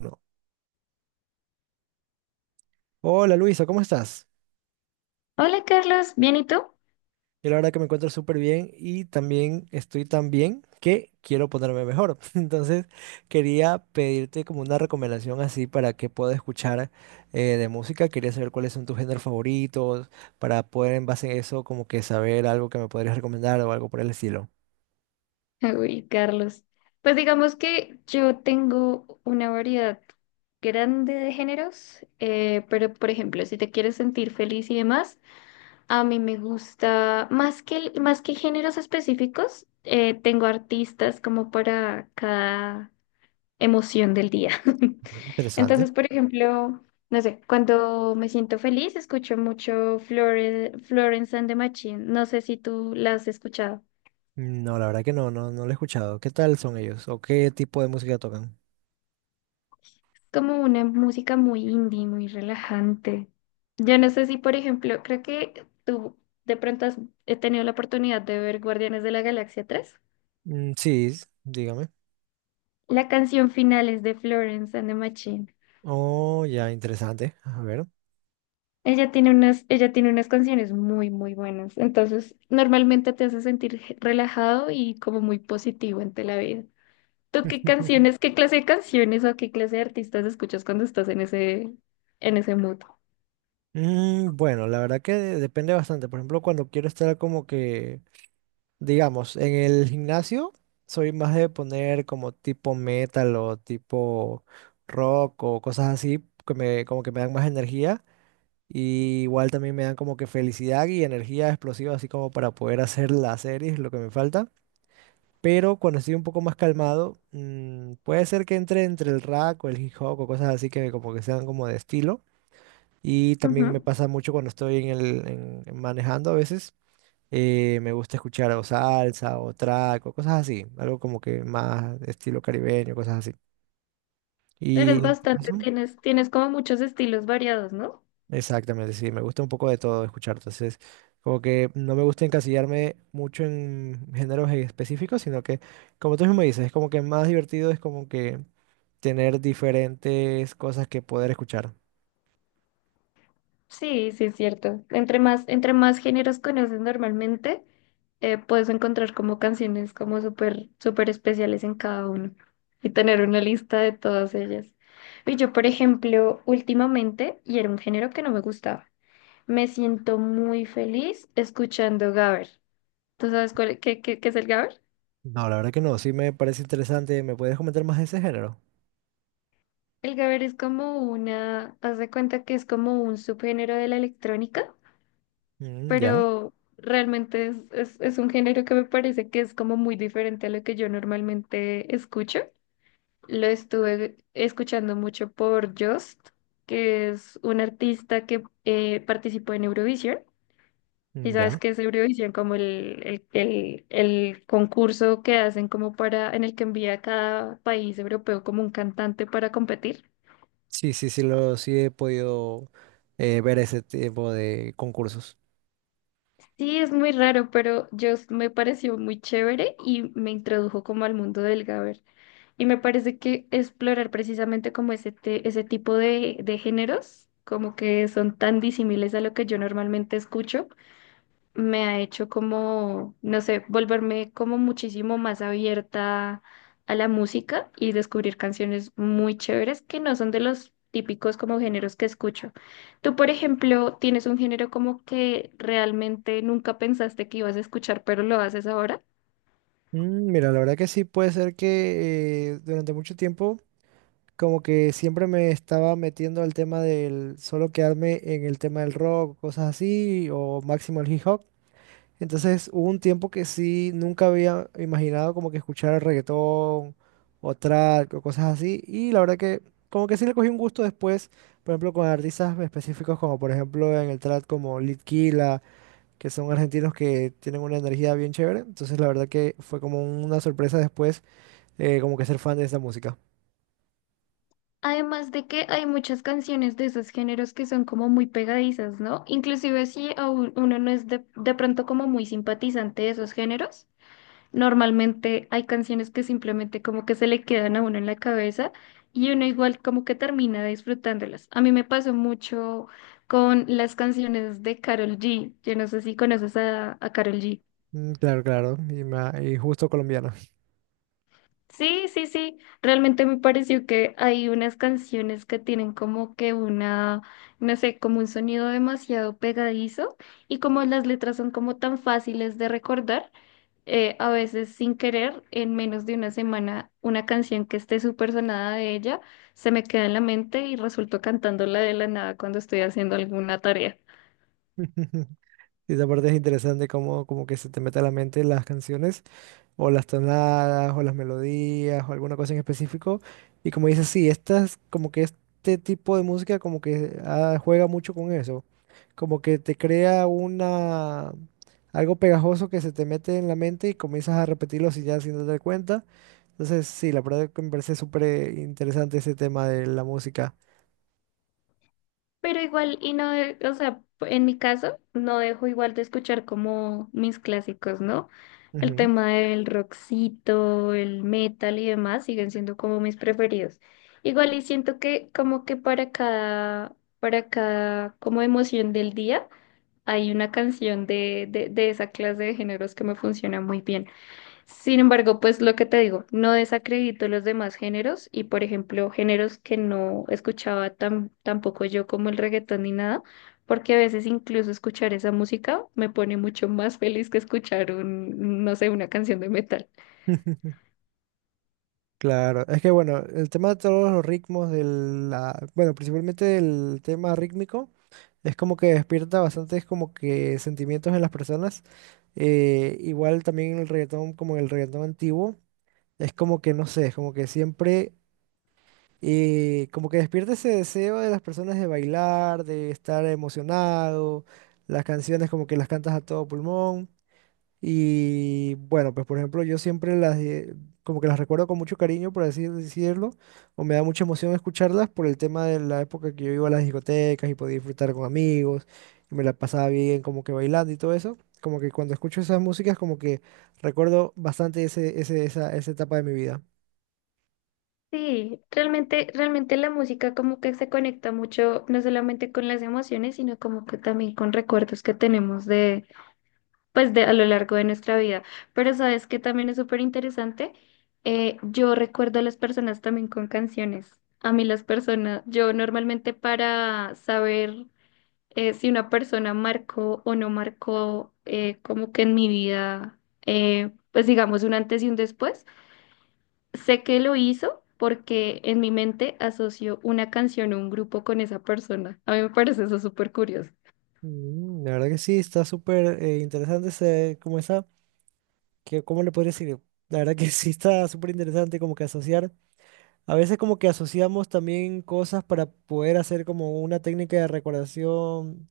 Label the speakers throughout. Speaker 1: No. Hola Luisa, ¿cómo estás?
Speaker 2: Hola Carlos, ¿bien y tú?
Speaker 1: Yo la verdad que me encuentro súper bien y también estoy tan bien que quiero ponerme mejor. Entonces quería pedirte como una recomendación así para que pueda escuchar de música. Quería saber cuáles son tus géneros favoritos para poder en base a eso como que saber algo que me podrías recomendar o algo por el estilo.
Speaker 2: Uy, Carlos. Pues digamos que yo tengo una variedad grande de géneros, pero por ejemplo, si te quieres sentir feliz y demás, a mí me gusta más que, más que géneros específicos, tengo artistas como para cada emoción del día.
Speaker 1: Ujú. Interesante.
Speaker 2: Entonces, por ejemplo, no sé, cuando me siento feliz, escucho mucho Florence and the Machine. No sé si tú la has escuchado.
Speaker 1: No, la verdad que no, no, no lo he escuchado. ¿Qué tal son ellos o qué tipo de música tocan?
Speaker 2: Como una música muy indie, muy relajante. Yo no sé si, por ejemplo, creo que tú de pronto has he tenido la oportunidad de ver Guardianes de la Galaxia 3.
Speaker 1: Mm, sí, dígame.
Speaker 2: La canción final es de Florence and the Machine.
Speaker 1: Oh, ya, interesante. A ver.
Speaker 2: Ella tiene unas canciones muy buenas. Entonces, normalmente te hace sentir relajado y como muy positivo ante la vida. ¿Tú qué canciones, qué clase de canciones o qué clase de artistas escuchas cuando estás en en ese mood?
Speaker 1: Mm, bueno, la verdad que depende bastante. Por ejemplo, cuando quiero estar como que, digamos, en el gimnasio, soy más de poner como tipo metal o tipo rock o cosas así que me, como que me dan más energía. Y igual también me dan como que felicidad y energía explosiva, así como para poder hacer las series, lo que me falta. Pero cuando estoy un poco más calmado, puede ser que entre el rap o el hip hop o cosas así que como que sean como de estilo. Y también me pasa mucho cuando estoy en manejando a veces. Me gusta escuchar o salsa o track o cosas así. Algo como que más estilo caribeño, cosas así.
Speaker 2: Eres
Speaker 1: Y en tu
Speaker 2: bastante,
Speaker 1: caso,
Speaker 2: tienes como muchos estilos variados, ¿no?
Speaker 1: exactamente, sí, me gusta un poco de todo escuchar. Entonces, como que no me gusta encasillarme mucho en géneros específicos, sino que, como tú mismo dices, es como que más divertido es como que tener diferentes cosas que poder escuchar.
Speaker 2: Sí, sí, es cierto. Entre más géneros conoces normalmente, puedes encontrar como canciones como súper especiales en cada uno y tener una lista de todas ellas. Y yo, por ejemplo, últimamente, y era un género que no me gustaba, me siento muy feliz escuchando gabber. ¿Tú sabes qué es el gabber?
Speaker 1: No, la verdad que no, sí me parece interesante. ¿Me puedes comentar más de ese género?
Speaker 2: El gabber es como una, haz de cuenta que es como un subgénero de la electrónica,
Speaker 1: Mm, ya.
Speaker 2: pero realmente es un género que me parece que es como muy diferente a lo que yo normalmente escucho. Lo estuve escuchando mucho por Just, que es un artista que participó en Eurovisión. Y
Speaker 1: Mm,
Speaker 2: sabes
Speaker 1: ya.
Speaker 2: que es Eurovisión como el concurso que hacen como para, en el que envía a cada país europeo como un cantante para competir.
Speaker 1: Sí, sí, sí, sí he podido ver ese tipo de concursos.
Speaker 2: Sí, es muy raro, pero Just me pareció muy chévere y me introdujo como al mundo del Gaber. Y me parece que explorar precisamente como ese tipo de géneros, como que son tan disímiles a lo que yo normalmente escucho, me ha hecho como, no sé, volverme como muchísimo más abierta a la música y descubrir canciones muy chéveres que no son de los típicos como géneros que escucho. Tú, por ejemplo, tienes un género como que realmente nunca pensaste que ibas a escuchar, pero lo haces ahora.
Speaker 1: Mm, mira, la verdad que sí puede ser que durante mucho tiempo como que siempre me estaba metiendo al tema del solo quedarme en el tema del rock, cosas así, o máximo el hip hop. Entonces hubo un tiempo que sí, nunca había imaginado como que escuchar reggaetón o trap o cosas así. Y la verdad que como que sí le cogí un gusto después, por ejemplo, con artistas específicos como por ejemplo en el trap como Litquila, que son argentinos que tienen una energía bien chévere. Entonces la verdad que fue como una sorpresa después como que ser fan de esa música.
Speaker 2: Además de que hay muchas canciones de esos géneros que son como muy pegadizas, ¿no? Inclusive si a uno no es de pronto como muy simpatizante de esos géneros, normalmente hay canciones que simplemente como que se le quedan a uno en la cabeza y uno igual como que termina disfrutándolas. A mí me pasó mucho con las canciones de Karol G. Yo no sé si conoces a Karol G.
Speaker 1: Mm, claro, claro. Y, y justo colombiano.
Speaker 2: Sí, sí, sí. Realmente me pareció que hay unas canciones que tienen como que una, no sé, como un sonido demasiado pegadizo y como las letras son como tan fáciles de recordar, a veces sin querer, en menos de una semana, una canción que esté súper sonada de ella se me queda en la mente y resulto cantándola de la nada cuando estoy haciendo alguna tarea.
Speaker 1: Y esa parte es interesante como que se te mete a la mente las canciones, o las tonadas, o las melodías, o alguna cosa en específico. Y como dices, sí, como que este tipo de música como que juega mucho con eso, como que te crea algo pegajoso que se te mete en la mente y comienzas a repetirlo sin darte cuenta. Entonces, sí, la verdad que me parece súper interesante ese tema de la música.
Speaker 2: Pero igual, y no, o sea, en mi caso, no dejo igual de escuchar como mis clásicos, ¿no? El
Speaker 1: Ujú.
Speaker 2: tema del rockcito, el metal y demás siguen siendo como mis preferidos. Igual y siento que como que para cada como emoción del día hay una canción de esa clase de géneros que me funciona muy bien. Sin embargo, pues lo que te digo, no desacredito los demás géneros y, por ejemplo, géneros que no escuchaba tampoco yo como el reggaetón ni nada, porque a veces incluso escuchar esa música me pone mucho más feliz que escuchar un, no sé, una canción de metal.
Speaker 1: Claro, es que bueno, el tema de todos los ritmos, bueno, principalmente el tema rítmico es como que despierta bastantes como que sentimientos en las personas. Igual también el reggaetón, como el reggaetón antiguo, es como que no sé, es como que siempre, como que despierta ese deseo de las personas de bailar, de estar emocionado. Las canciones como que las cantas a todo pulmón. Y bueno, pues por ejemplo, yo siempre como que las recuerdo con mucho cariño, por así decirlo, o me da mucha emoción escucharlas por el tema de la época que yo iba a las discotecas y podía disfrutar con amigos, y me la pasaba bien como que bailando y todo eso. Como que cuando escucho esas músicas, como que recuerdo bastante esa etapa de mi vida.
Speaker 2: Sí, realmente la música como que se conecta mucho, no solamente con las emociones, sino como que también con recuerdos que tenemos de a lo largo de nuestra vida. Pero sabes que también es súper interesante. Yo recuerdo a las personas también con canciones. A mí las personas, yo normalmente para saber si una persona marcó o no marcó como que en mi vida, pues digamos un antes y un después, sé que lo hizo, porque en mi mente asocio una canción o un grupo con esa persona. A mí me parece eso súper curioso.
Speaker 1: Mm, la verdad que sí, está súper interesante ese, como esa, que, ¿cómo le podría decir? La verdad que sí está súper interesante como que asociar. A veces como que asociamos también cosas para poder hacer como una técnica de recordación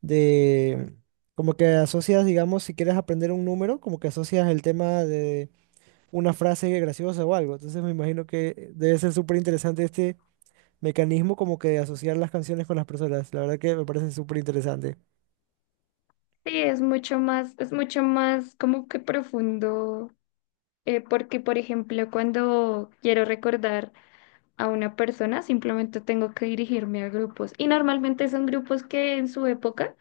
Speaker 1: de como que asocias, digamos, si quieres aprender un número, como que asocias el tema de una frase graciosa o algo. Entonces me imagino que debe ser súper interesante este mecanismo como que de asociar las canciones con las personas. La verdad que me parece súper interesante.
Speaker 2: Sí, es mucho más como que profundo, porque, por ejemplo, cuando quiero recordar a una persona, simplemente tengo que dirigirme a grupos. Y normalmente son grupos que en su época,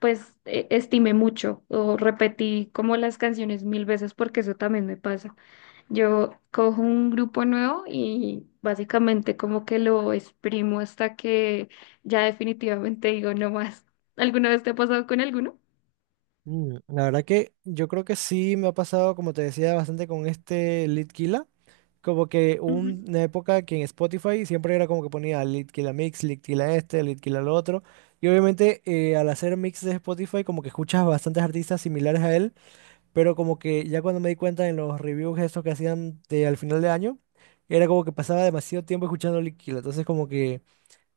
Speaker 2: estimé mucho o repetí como las canciones 1.000 veces, porque eso también me pasa. Yo cojo un grupo nuevo y básicamente como que lo exprimo hasta que ya definitivamente digo no más. ¿Alguna vez te ha pasado con alguno?
Speaker 1: Mm, la verdad que yo creo que sí me ha pasado, como te decía, bastante con este Litkila. Como que una época que en Spotify siempre era como que ponía Litkila Mix, Litkila este, Litkila lo otro. Y obviamente al hacer mix de Spotify como que escuchas bastantes artistas similares a él, pero como que ya cuando me di cuenta en los reviews estos que hacían al final de año, era como que pasaba demasiado tiempo escuchando Litkila. Entonces como que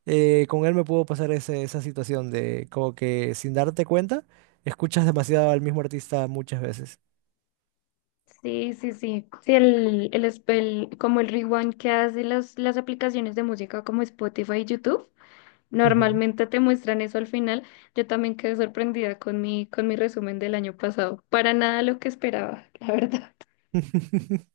Speaker 1: con él me pudo pasar esa situación de como que sin darte cuenta, escuchas demasiado al mismo artista muchas veces.
Speaker 2: Sí, sí, sí. Sí, como el rewind que hace las aplicaciones de música como Spotify y YouTube,
Speaker 1: Ujú.
Speaker 2: normalmente te muestran eso al final. Yo también quedé sorprendida con con mi resumen del año pasado. Para nada lo que esperaba, la verdad.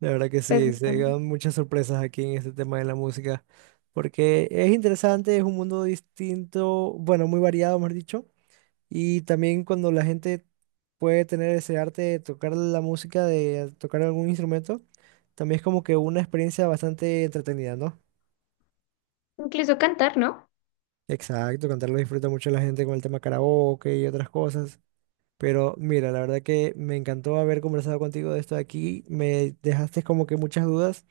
Speaker 1: De verdad que
Speaker 2: Pues
Speaker 1: sí, se
Speaker 2: nada.
Speaker 1: llegan muchas sorpresas aquí en este tema de la música, porque es interesante, es un mundo distinto, bueno, muy variado, mejor dicho, y también cuando la gente puede tener ese arte de tocar la música, de tocar algún instrumento, también es como que una experiencia bastante entretenida, ¿no?
Speaker 2: Incluso cantar, ¿no?
Speaker 1: Exacto, cantarlo disfruta mucho la gente con el tema karaoke y otras cosas, pero mira, la verdad que me encantó haber conversado contigo de esto de aquí, me dejaste como que muchas dudas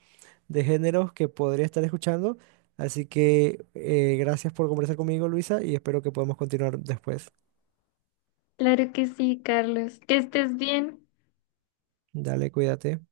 Speaker 1: de géneros que podría estar escuchando. Así que gracias por conversar conmigo, Luisa, y espero que podamos continuar después.
Speaker 2: Claro que sí, Carlos. Que estés bien.
Speaker 1: Dale, cuídate.